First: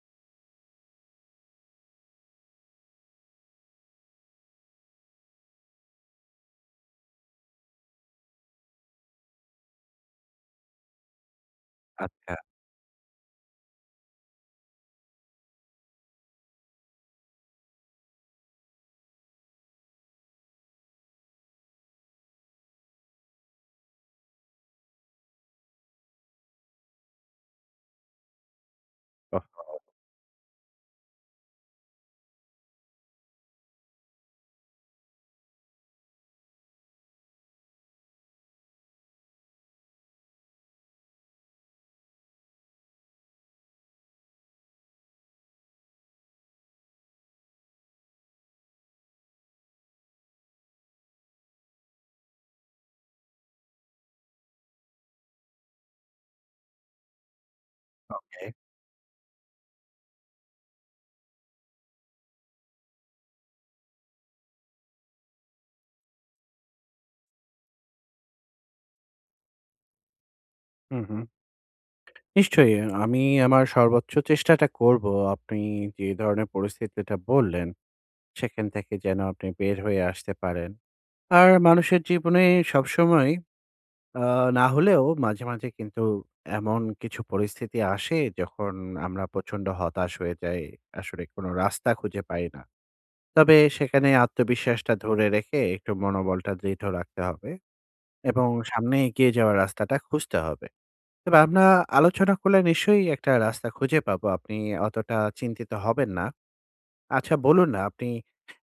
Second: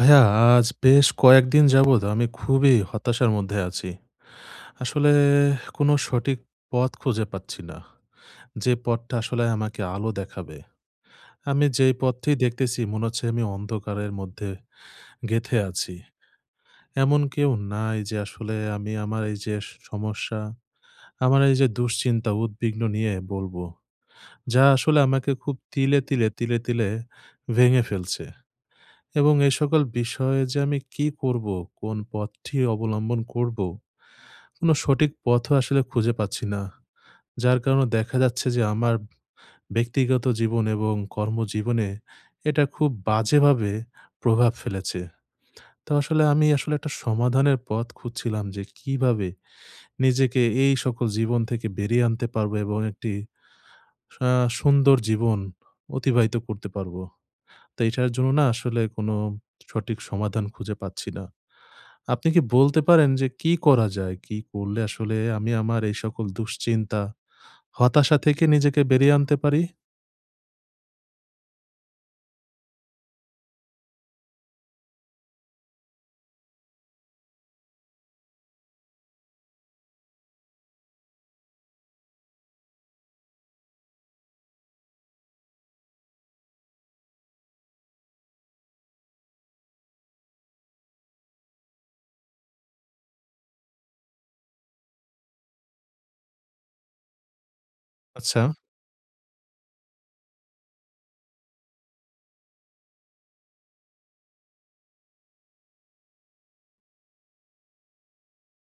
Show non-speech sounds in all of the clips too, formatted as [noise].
ভাইয়া, আজ বেশ কয়েকদিন যাবৎ আমি খুবই হতাশার মধ্যে আছি। আসলে কোনো সঠিক পথ খুঁজে পাচ্ছি না, যে পথটা আসলে আমাকে আলো দেখাবে। আমি যেই পথটি আচ্ছা। দেখতেছি মনে হচ্ছে আমি অন্ধকারের মধ্যে গেঁথে আছি। এমন কেউ নাই যে আসলে আমি আমার এইযে স সমস্যা, আমার এইযে দুশ্চিন্তা, উদ্বিগ্ন নিয়ে বলবো। যা আসলে আমাকে খুব তিলে, তিলে, তিলে, তিলে ভেঙে ফেলছে এবং এই ওহহো! সকল বিষয়ে যে আমি কী করবো? কোন পথটি অবলম্বন করবো? কোনো সঠিক পথও আসলে খুঁজে পাচ্ছি না। যার কারণে দেখা যাচ্ছে যে আমার ব্যক্তিগত জীবন এবং কর্মজীবনে এটা খুব বাজেভাবে প্রভাব ফেলেছে। তো আসলে, আমি আসলে একটা সমাধানের পথ খুঁজছিলাম যে, কীভাবে নিজেকে এই সকল জীবন থেকে বেরিয়ে আনতে পারবো? এবং একটি আ সুন্দর জীবন অতিবাহিত করতে পারবো? তো এটার জন্য না ওকে। আসলে কোনো সঠিক সমাধান খুঁজে পাচ্ছি না। আপনি কী বলতে পারেন যে, কী করা যায়? কী করলে আসলে আমি আমার এই সকল দুশ্চিন্তা, হতাশা থেকে নিজেকে বেরিয়ে আনতে পারি? হুম, হুম। নিশ্চয়ই অ্যা আমি আমার সর্বোচ্চ চেষ্টাটা করবো আপনি যে ধরনের পরিস্থিতিটা বললেন, সেখান থেকে যেন আপনি বের হয়ে আসতে পারেন। আর মানুষের জীবনে সবসময় অ্যা না হলেও মাঝে, মাঝে কিন্তু এমন কিছু পরিস্থিতি আসে, যখন আমরা প্রচণ্ড হতাশ হয়ে যাই। আসলে কোনো রাস্তা খুঁজে পাই না। তবে সেখানে আত্মবিশ্বাসটা ধরে রেখে, একটু মনোবলটা দৃঢ় রাখতে হবে এবং আচ্ছা। সামনে এগিয়ে যাওয়ার রাস্তাটা খুঁজতে হবে। তবে আমরা আলোচনা করলে নিশ্চয়ই একটা রাস্তা খুঁজে পাবো। আপনি অতটা চিন্তিত হবেন না। আচ্ছা, বলুন না! আপনি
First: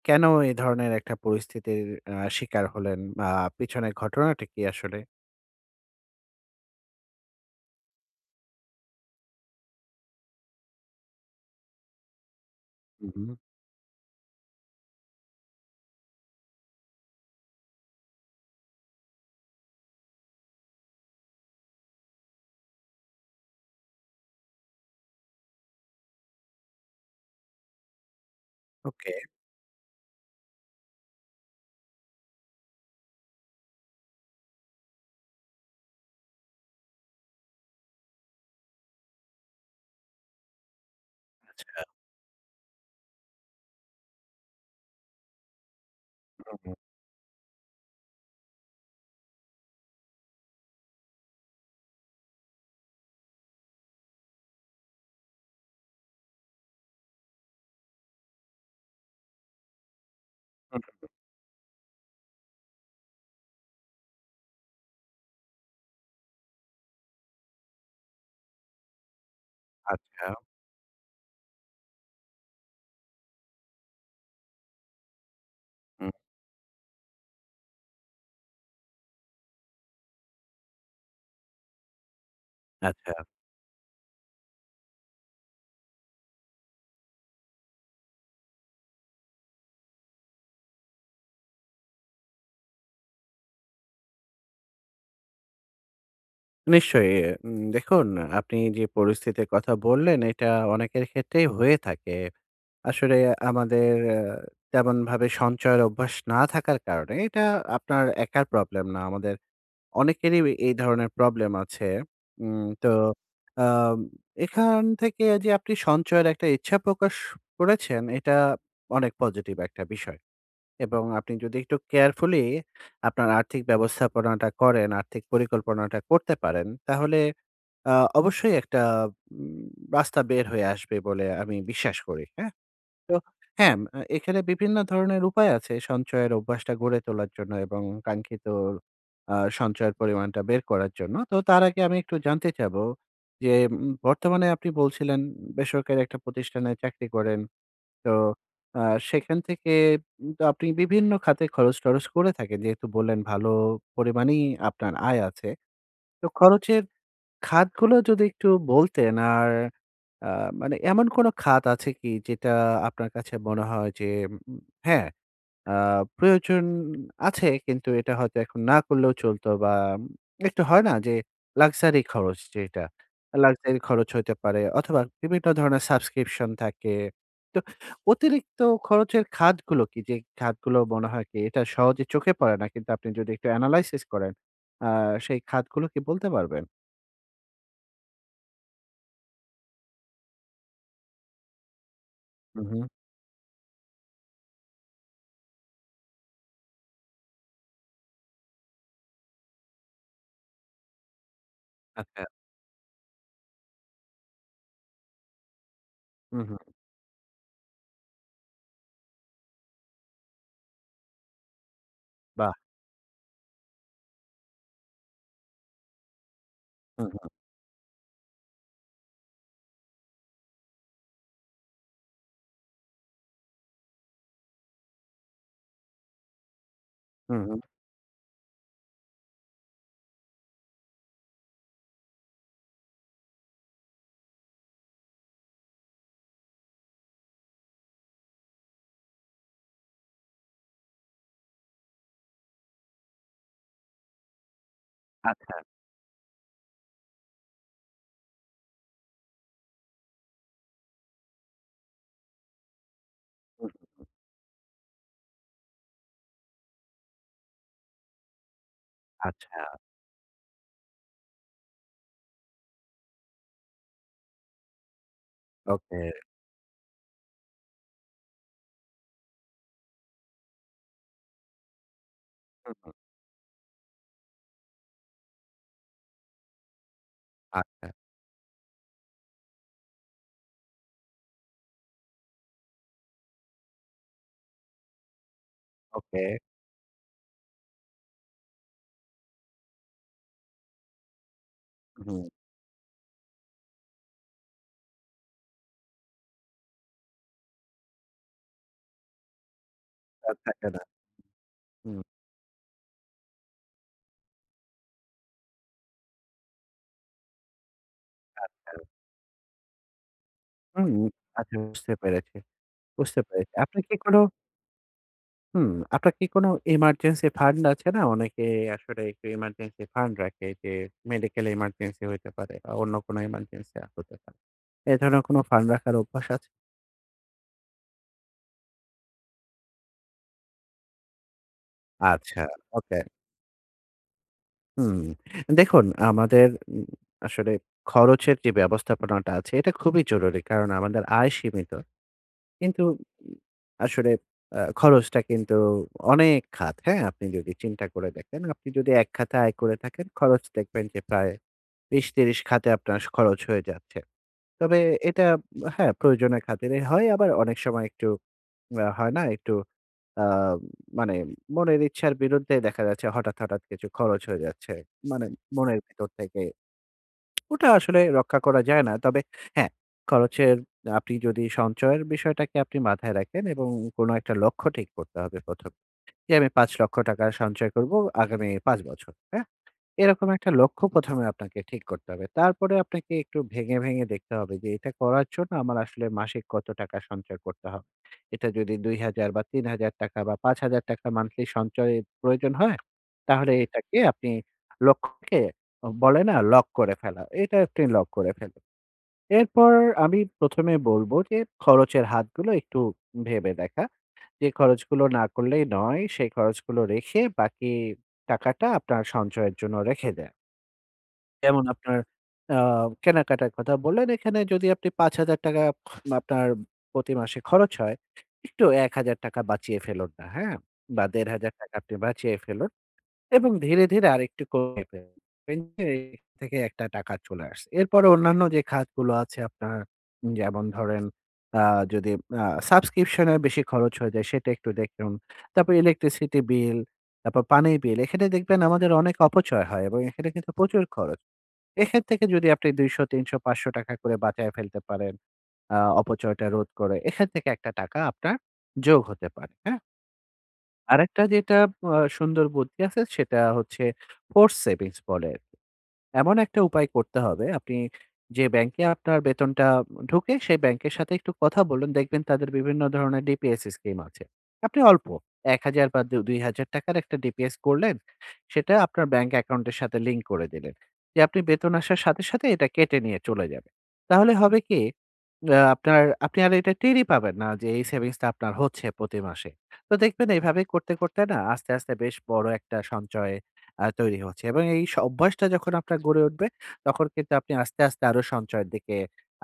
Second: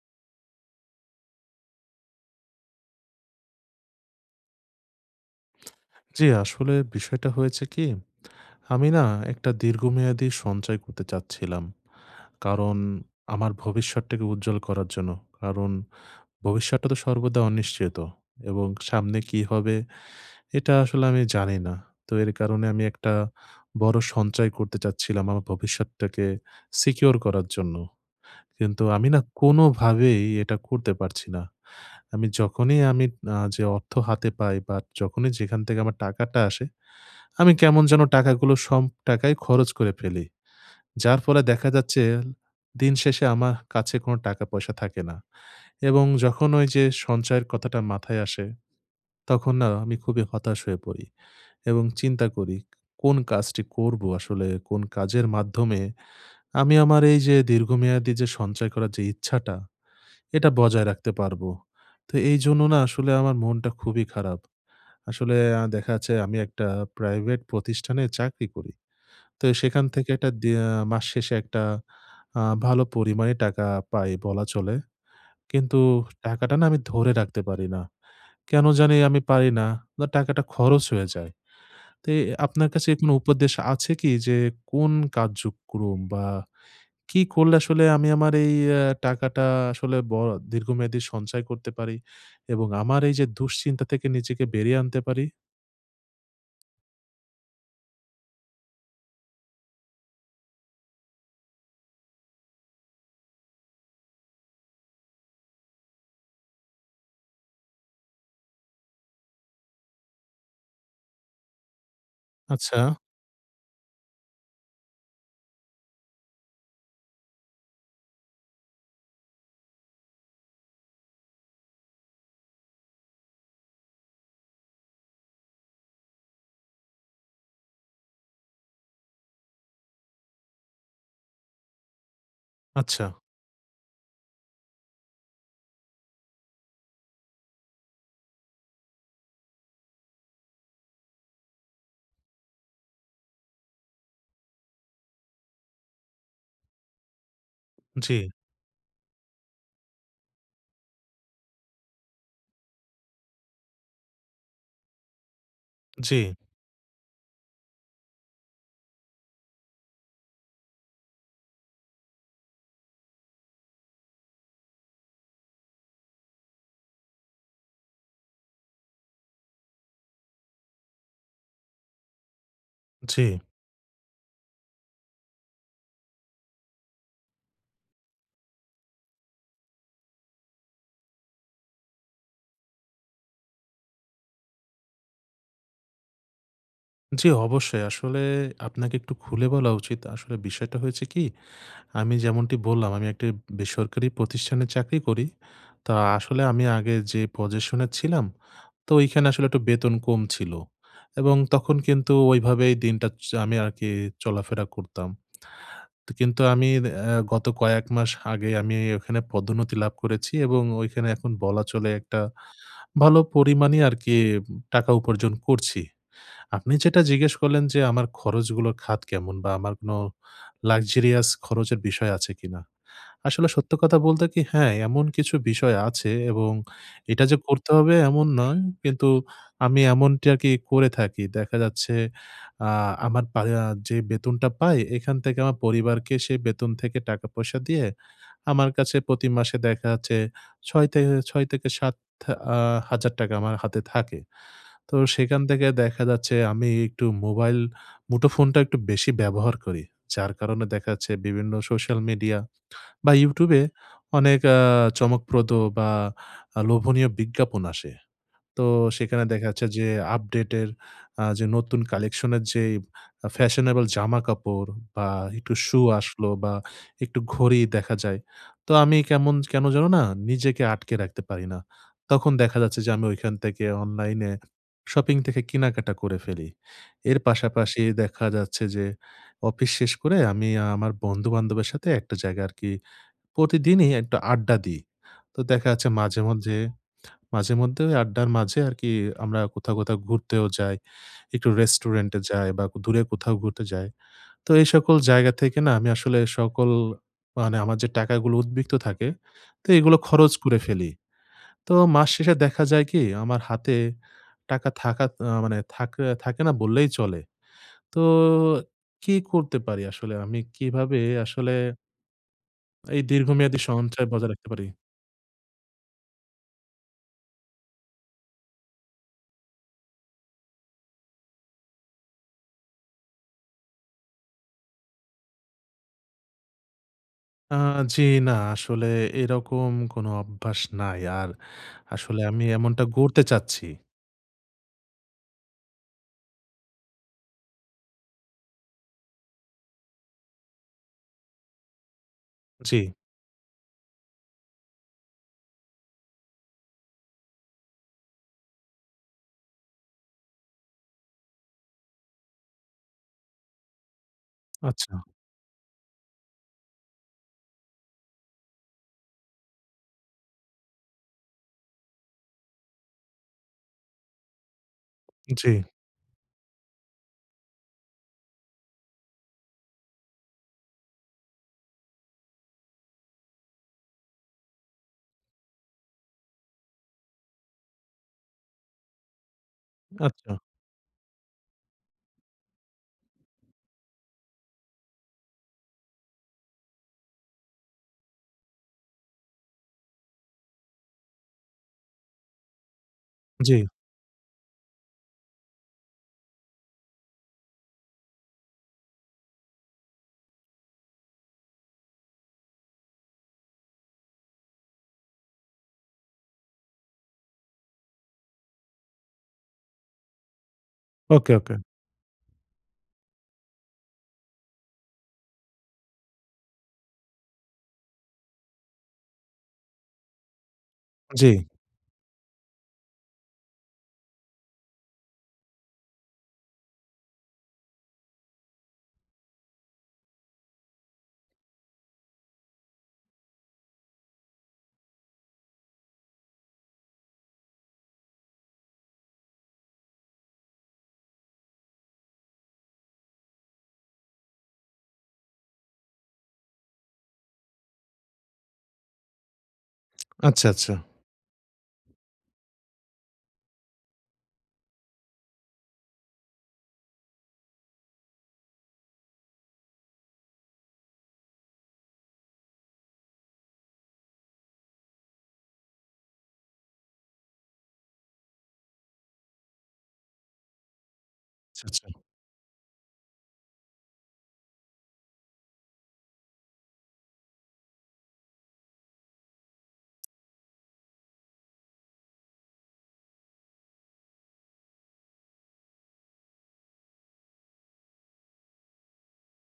কেন এই ধরনের একটা পরিস্থিতির আ শিকার হলেন? মা পিছনের ঘটনাটা কি আসলে? জী আসলে বিষয়টা হয়েছে কি? আমি না একটা দীর্ঘমেয়াদী সঞ্চয় করতে চাচ্ছিলাম। কারণ হুম, হুম। আমার ভবিষ্যতটাকে উজ্জ্বল করার জন্য। কারণ ভবিষ্যৎটা তো সর্বদা অনিশ্চিত এবং সামনে কি হবে, এটা আসলে আমি জানি না। তো এর কারণে আমি একটা বড় সঞ্চয় করতে চাচ্ছিলাম আমার ভবিষ্যৎটাকে সিকিউর করার জন্য। কিন্তু আমি ওকে। না কোনোভাবেই এটা করতে পারছি না। আমি যখনই আমি আ যে অর্থ হাতে পাই, বা যখনই যেখান থেকে আমার টাকাটা আসে। আমি কেমন যেন টাকাগুলো সম টাকাই খরচ করে ফেলি। যার ফলে দেখা আচ্ছা। যাচ্ছে দিন শেষে আমা কাছে কোনো টাকা-পয়সা থাকে না। এবং যখন হুম, হুম। ওইযে সঞ্চয়ের কথাটা মাথায় আসে, তখন না আমি খুবই হতাশ হয়ে পড়ি এবং চিন্তা করি, "কোন কাজটি করবো?" আসলে কোন কাজের মাধ্যমে আমি আমার এইযে দীর্ঘমেয়াদী যে সঞ্চয় করার যে ইচ্ছাটা, এটা হুম, বজায় হুম। রাখতে পারবো? তো এইজন্য না আসলে আমার মনটা খুবই খারাপ। আসলে অ্যা দেখা যাচ্ছে আমি একটা প্রাইভেট প্রতিষ্ঠানে চাকরি করি। তো এ সেখান থেকে একটা আচ্ছা। দে মাস শেষে একটা ভালো আ পরিমাণে টাকা পাই বলা চলে। কিন্তু হুম। টাকাটা না আমি ধরে রাখতে পারি না। কেন জানি আমি পারি না। বা টাকাটা খরচ হয়ে যায়। তো এ আপনার কাছে কোনো আচ্ছা। উপদেশ আছে কি? যে কোন কার্যক্রম বা কি করলে আসলে আমি আমার এই অ্যা টাকাটা আসলে ব দীর্ঘমেয়াদী সঞ্চয় করতে পারি? এবং আমার এইযে দুশ্চিন্তা থেকে নিজেকে বেরিয়ে আনতে পারি? নিশ্চয়ই। এ এ উম দেখুন এ আপনি যে পরিস্থিতির কথা বললেন এটা অনেকের ক্ষেত্রেই হয়ে থাকে। আসলে আমাদের আ তেমনভাবে সঞ্চয়ের অভ্যাস না থাকার কারণে এটা আপনার একার প্রবলেম না। আমাদের অনেকেরই অ এই ধরনের প্রবলেম আছে। উম তো আচ্ছা। আ এখান থেকে যে আপনি সঞ্চয়ের একটা ইচ্ছা প্রকাশ করেছেন, এটা অনেক পজিটিভ একটা বিষয়। এবং আপনি যদি একটু কেয়ারফুলি আপনার আর্থিক ব্যবস্থাপনাটা করেন, আর্থিক পরিকল্পনাটা করতে পারেন, তাহলে আ অবশ্যই একটা উম রাস্তা বের হয়ে আসবে বলে আমি বিশ্বাস করি। হ্যাঁ? আচ্ছা। তো হ্যাঁ, ম আ এখানে বিভিন্ন ধরনের উপায় আছে সঞ্চয়ের অভ্যাসটা গড়ে তোলার জন্য এবং কাঙ্ক্ষিত আ সঞ্চয়ের পরিমাণটা বের করার জন্য। তো তার আগে আমি একটু জানতে চাবো যে উম বর্তমানে আপনি বলছিলেন বেসরকারি একটা প্রতিষ্ঠানে চাকরি করেন। তো জ্বী। আ সেখান থেকে উম তো আপনি বিভিন্ন খাতে খরচ-টরচ করে থাকেন। যেহেতু বললেন ভালো পরিমাণেই আপনার আয় আছে। তো জী। খরচের খাতগুলো যদি একটু বলতেন? আর আ মানে এমন কোনো খাত আছে কি যেটা আপনার কাছে মনে হয় যে উম হ্যাঁ, আ প্রয়োজন আছে, কিন্তু এটা হয়তো এখন না করলেও চলতো? বা একটু হয় না যে লাক্সারি খরচ যেইটা? জী। লাক্সারি খরচ হইতে পারে অথবা বিভিন্ন ধরনের সাবস্ক্রিপশন থাকে। তো অতিরিক্ত খরচের খাতগুলো কি? যে খাতগুলো মনে হয় কি এটা সহজে চোখে পড়ে না। কিন্তু আপনি যদি একটু এনালাইসিস করেন আ সেই খাতগুলো কি বলতে পারবেন? জ্বি অবশ্যই। আসলে আপনাকে একটু খুলে বলা উচিত। আসলে বিষয়টা হয়েছে কি? আমি যেমনটি হুম, হুম। বললাম, "আমি একটি বেসরকারি প্রতিষ্ঠানে চাকরি করি।" তা আসলে আমি আগে যে পজেশনে ছিলাম তো ওইখানে আসলে একটু বেতন কম ছিল। এবং তখন কিন্তু আচ্ছা। ওইভাবেই দিনটা চা আমি আরকি চলাফেরা করতাম। তো কিন্তু হুম, হুম। আমি অ্যাঁ গত কয়েক মাস আগে আমি ওখানে পদোন্নতি লাভ করেছি এবং ঐখানে এখন বলা চলে একটা বাহ! ভালো পরিমাণই আরকি উম টাকা উপার্জন করছি। আপনি যেটা হুম, হুম। জিজ্ঞেস করলেন যে, "আমার খরচগুলো খাত কেমন বা আমার কোনো লাক্সেরিয়াস খরচের বিষয় আছে কিনা?" আসলে সত্য কথা বলতে কি? হ্যাঁ, এমন কিছু বিষয় আছে এবং এটা যে হুম, হুম। করতে হবে এমন নয়। কিন্তু আমি এমনটি আরকি করে থাকি। দেখা যাচ্ছে আ আমার পারিয়া যে বেতনটা পাই এখান থেকে আমার পরিবারকে সেই বেতন থেকে টাকা পয়সা দিয়ে, আমার কাছে পতি মাসে দেখা যাচ্ছে ৬ তেহে ৳৬ থেকে ৳৭,০০০ আমার হাতে থাকে। তো সেখান আচ্ছা। থেকে দেখা যাচ্ছে আমি একটু মোবাইল মুঠোফোনটা একটু বেশি ব্যবহার করি। যার কারণে দেখা যাচ্ছে বিভিন্ন সোশ্যাল মিডিয়া বা YouTube এ হুম, হুম, হুম। অনেক আ চমকপ্রদ বা আ লোভনীয় বিজ্ঞাপন আসে। তো সেখানে দেখা আচ্ছা। যাচ্ছে যে আপডেটের আ যে নতুন কালেকশন এর যে ইব আ ফ্যাশনেবল জামাকাপড় বা একটু শু ওকে। আসলো বা একটু ঘড়ি দেখা যায়। তো আমি কেমন কেন যেন না নিজেকে আটকে রাখতে পারি না। তখন দেখা হুম, যাচ্ছে যে হুম। আমি ঐখান থেকে অনলাইনে শপিং থেকে কেনাকাটা করে ফেলি। এর পাশাপাশি আচ্ছা। দেখা যাচ্ছে যে অফিস শেষ করে আমি আমার বন্ধু-বান্ধবের সাথে একটা জায়গা আরকি প্রতিদিনই একটু আড্ডা দিই। তো দেখা যাচ্ছে মাঝে, ওকে। মাঝে মাঝেমধ্যে ওই আড্ডার মাঝে আরকি আমরা কোথাও, কোথাও ঘুরতেও যাই। একটু রেস্টুরেন্ট এ উ-হুম। যাই বা কু দূরে কোথাও ঘুরতে যাই। তো এই সকল জায়গা থেকে না আমি আসলে সকল মানে আমার যে টাকাগুলো উদ্ধৃত থাকে, তো এগুলো খরচ আর করে থাকে না। ফেলি। তো হুম। মাস শেষে দেখা যায় কি? আমার হাতে টাকা থাকা তা মানে থাকে থাকে না বললেই চলে। তো আচ্ছা। কি করতে পারি আসলে? আমি হুম কিভাবে আসলে আচ্ছা বুঝতে পেরেছি। এই বুঝতে পেরেছি। দীর্ঘমেয়াদী আপনি কি সঞ্চয় কোনো বজায় রাখতে পারি? হুম, আপনার কী কোনো emergency fund আছে না? অনেকে আসলে একটু emergency fund রাখে, যে medical emergency হইতে পারে আ অন্য কোনো ইমার্জেন্সি আ হতে পারে। এ ধরনের কোন ফান্ড রাখার অভ্যাস আছে? আ জি, না আসলে এরকম কোন অভ্যাস নাই আর আসলে আচ্ছা, আমি এমনটা ওকে। গড়তে চাচ্ছি। হুম, দেখুন আমাদের উম আসলে খরচের যে ব্যবস্থাপনাটা আছে এটা খুবই জরুরি কারণ আমাদের আয় সীমিত কিন্তু জি। উম আসলে আ খরচটা কিন্তু অনেক খাত, হ্যাঁ? আপনি যদি চিন্তা করে দেখেন, আপনি যদি এক খাতে আয় করে থাকেন খরচ দেখবেন যে প্রায় ২০, ৩০ খাতে আপনার খরচ হয়ে যাচ্ছে। তবে আচ্ছা। এটা উম হ্যাঁ প্রয়োজনের খাতিরে হয় আবার অনেক সময় একটু উম আ হয় না একটু অ্যা মানে মনের ইচ্ছার বিরুদ্ধে দেখা যাচ্ছে হঠাৎ, হঠাৎ কিছু খরচ হয়ে যাচ্ছে, মানে জি। মনের ভিতর থেকে [smacks lips] ওটা আসলে রক্ষা করা যায় না। তবে হ্যাঁ, খরচের আপনি যদি সঞ্চয়ের বিষয়টাকে আপনি মাথায় রাখেন এবং কোন একটা লক্ষ্য ঠিক করতে হবে ১ম এ, যে আমি ৳৫০০,০০০ টাকার সঞ্চয় করব আগামী ৫ বছর, হ্যাঁ? এরকম আচ্ছা। একটা লক্ষ্য ১ম এ আপনাকে ঠিক করতে হবে তারপরে আপনাকে একটু ভেঙে, ভেঙে দেখতে হবে যে এটা করার জন্য আমার আসলে মাসিক কত টাকা সঞ্চয় করতে হবে। এটা যদি ২,০০০ বা ৳৩০০০ টাকা বা ৳৫০০০ টাকা monthly সঞ্চয়ের প্রয়োজন হয়, তাহলে জি। এটাকে আপনি লক্ষ্যকে বলে না লক করে ফেলা। এটা আপনি লক করে ফেলুন। এরপর আমি ১ম এ বলবো, যে খরচের হাতগুলো একটু ভেবে দেখা। যে খরচগুলো না করলেই নয় সেই খরচগুলো রেখে বাকি টাকাটা আপনার সঞ্চয়ের জন্য রেখে দেয়া। ওকে, ওকে। যেমন, আপনার অ্যা কেনাকাটার কথা বললেন, এখানে যদি আপনি ৳৫০০০ আপনার প্রতি মাসে খরচ হয়, একটু ৳১০০০ বাঁচিয়ে ফেলুন না, হ্যাঁ? বা দেড় জ্বি। হাজার টাকা আপনি বাঁচিয়ে ফেলুন। এবং ধীরে, ধীরে আরেকটু কমিয়ে ফেলুন। দেখবেন এর থেকে একটা টাকা চলে আসছে। এরপরে অন্যান্য যে খাতগুলো আছে আপনার, যেমন ধরেন অ্যা যদি অ্যা সাবস্ক্রিপশন এর বেশি খরচ হয়ে যায়, সেটা একটু দেখুন। তারপরে electricity bill, তারপর পানির bill, এখানে দেখবেন আমাদের অনেক অপচয় হয় এবং এখানে কিন্তু প্রচুর খরচ। এখান থেকে যদি আপনি ৳২০০, ৳৩০০, ৳৫০০ করে বাঁচায়ে ফেলতে পারেন, অ্যা অপচয়টা রোধ করে, এখান থেকে একটা টাকা আপনার, যোগ হতে পারে। হ্যাঁ? আচ্ছা, আচ্ছা। আরেকটা যেটা আব অ্যা সুন্দর বুদ্ধি আছে সেটা হচ্ছে, force savings বলে আরকি। এমন একটা উপায় করতে হবে আপনি, যে ব্যাংকে আপনার বেতনটা ঢুকে, সেই ব্যাংকের সাথে একটু কথা বলুন। দেখবেন তাদের বিভিন্ন ধরনের DPS scheme আছে। আপনি অল্প, ৳১০০০ বা দু ৳২০০০ র একটা DPS করলেন, সেটা আপনার ব্যাংক অ্যাকাউন্ট এর সাথে link করে দিলেন। যে আপনি আচ্ছা, বেতন আচ্ছা। আসার সাথে, সাথে এটা কেটে নিয়ে চলে যাবে। তাহলে হবে কি? অ্যা আপনার আপনি আর এটা টেরই পাবেন না যে এই savings টা আপনার হচ্ছে প্রতি মাসে। তো দেখবেন এভাবে করতে, করতে না আস্তে, আস্তে বেশ বড় একটা সঞ্চয় অ্যা তৈরি হচ্ছে। এবং এই স অভ্যাসটা যখন আপনার গড়ে উঠবে, তখন কিন্তু আপনি আস্তে, আস্তে আরো সঞ্চয়ের দিকে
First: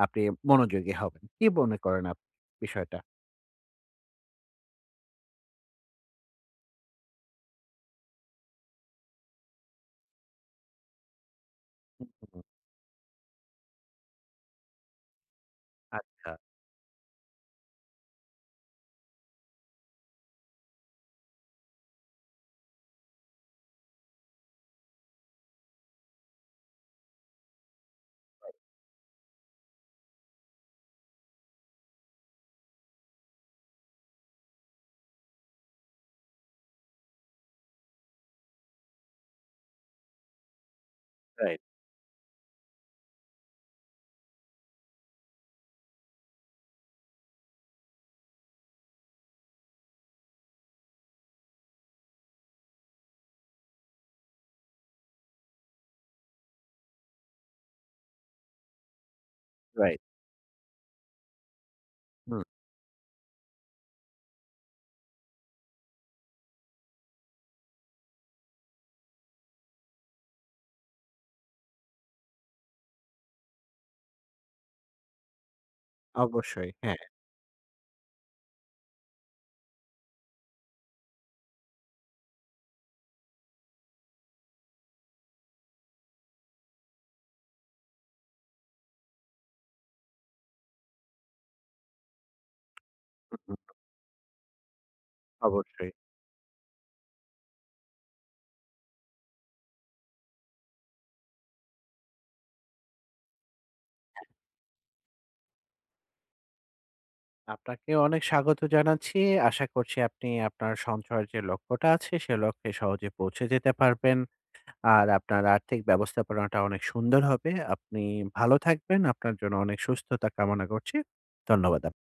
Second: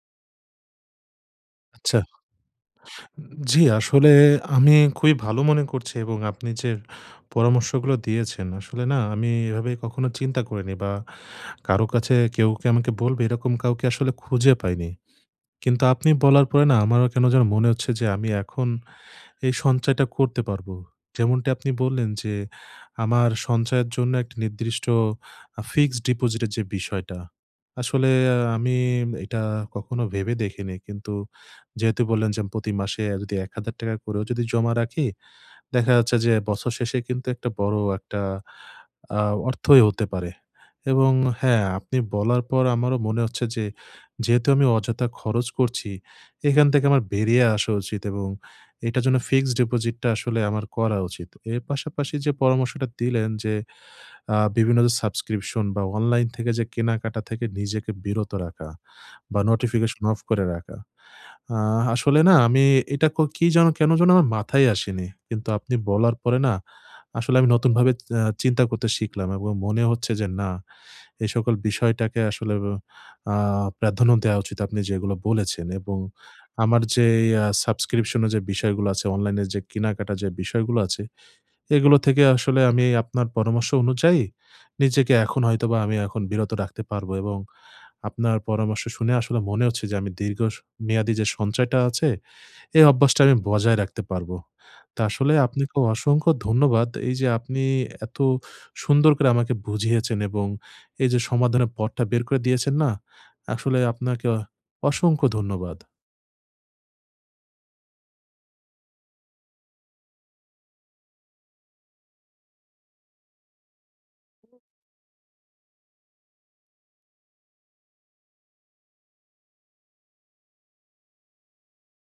আপনি মনোযোগী হবেন। কি মনে আচ্ছা। করেন আপনি বিষয়টা? জ্বী, আসলে আমি খুবই ভালো মনে করছি এবং আপনি যে, পরামর্শগুলা দিয়েছেন আসলে না আমি এভাবে কখনো চিন্তা করিনি বা কারো কাছে কেউকে আমাকে বলবে এরকম কাউকে আসলে খুঁজে পাইনি। কিন্তু আপনি আচ্ছা। বলার পরে না, আমার কেন যেন মনে হচ্ছে যে, আমি এখন এই সঞ্চয়টা করতে পারবো। যেমনটি আপনি বললেন যে, আমার সঞ্চয়ের জন্য একটা নির্দিষ্ট আ fixed deposit এর যে বিষয়টা, আসলে এ আমি এটা কখনো ভেবে দেখিনি। কিন্তু যেহেতু বললেন যে প্রতি মাসে অ্যা যদি ৳১০০০ করে যদিও জমা রাখি, দেখা যাচ্ছে যে বছর শেষে কিন্তু একটা বড় একটা আ অর্থই হতে পারে। এবং রাইট। হ্যাঁ, আপনি বলার পর আমারো মনে হচ্ছে যে, যেহেতু আমি অযথা খরচ করছি, এখান থেকে আমার বেরিয়ে আসা উচিত এবং এটার জন্য fixed deposit টা আসলে আমার করা উচিত। এর পাশাপাশি যে পরামর্শটা দিলেন যে, আ বিভিন্ন যে সাবস্ক্রিপশন বা অনলাইন থেকে যে কেনাকাটা থেকে নিজেকে বিরত রাখা, বা রাইট। নোটিফিকেশন অফ করে রাখা। আ আসলে না হুম। আমি এটা কো কি যেন, কেন যেন আমার মাথায়ই আসেনি। কিন্তু আপনি বলার পরে না, আসলে আমি নতুনভাবে অ্যা চিন্তা করতে শিখলাম এবং মনে হচ্ছে যে না, এই সকল বিষয়টাকে আসলে অ অ্যা প্রাধান্য দেওয়া উচিত আপনি যেগুলো বলেছেন এবং অবশ্যই, আমার হ্যাঁ। যেই আ সাবস্ক্রিপশন এর যে বিষয়গুলা আছে, অনলাইন এ যে কেনাকাটা যে বিষয়গুলা আছে, এগুলো থেকে আসলে আমি আপনার পরামর্শ অনুযায়ী নিজেকে এখন হয়তোবা আমি এখন বিরত রাখতে পারবো এবং আপনার পরামর্শ শুনে আসলে মনে হচ্ছে যে আমি দীর্ঘ স মেয়াদী যে সঞ্চয়টা আছে, এই অভ্যাসটা আমি বজায় রাখতে পারবো। তা আসলে আপনাকে অবশ্যই। অসংখ্য ধন্যবাদ। এই যে আপনি এত সুন্দর করে আমাকে বুঝিয়েছেন এবং এই যে সমাধানের পথটা বের করে দিয়েছেন না, আসলে হ্যাঁ। আপনাকে অ অসংখ্য ধন্যবাদ। আপনাকেও অনেক স্বাগত জানাচ্ছি। আশা করছি আপনি আপনার সঞ্চয়ের যে লক্ষ্যটা আছে সে লক্ষ্যে সহজে পৌঁছে যেতে পারবেন। আর আপনার আর্থিক ব্যবস্থাপনাটা অনেক সুন্দর হবে। আপনি ভালো থাকবেন, আপনার জন্য অনেক সুস্থতা কামনা করছি। ধন্যবাদ আপ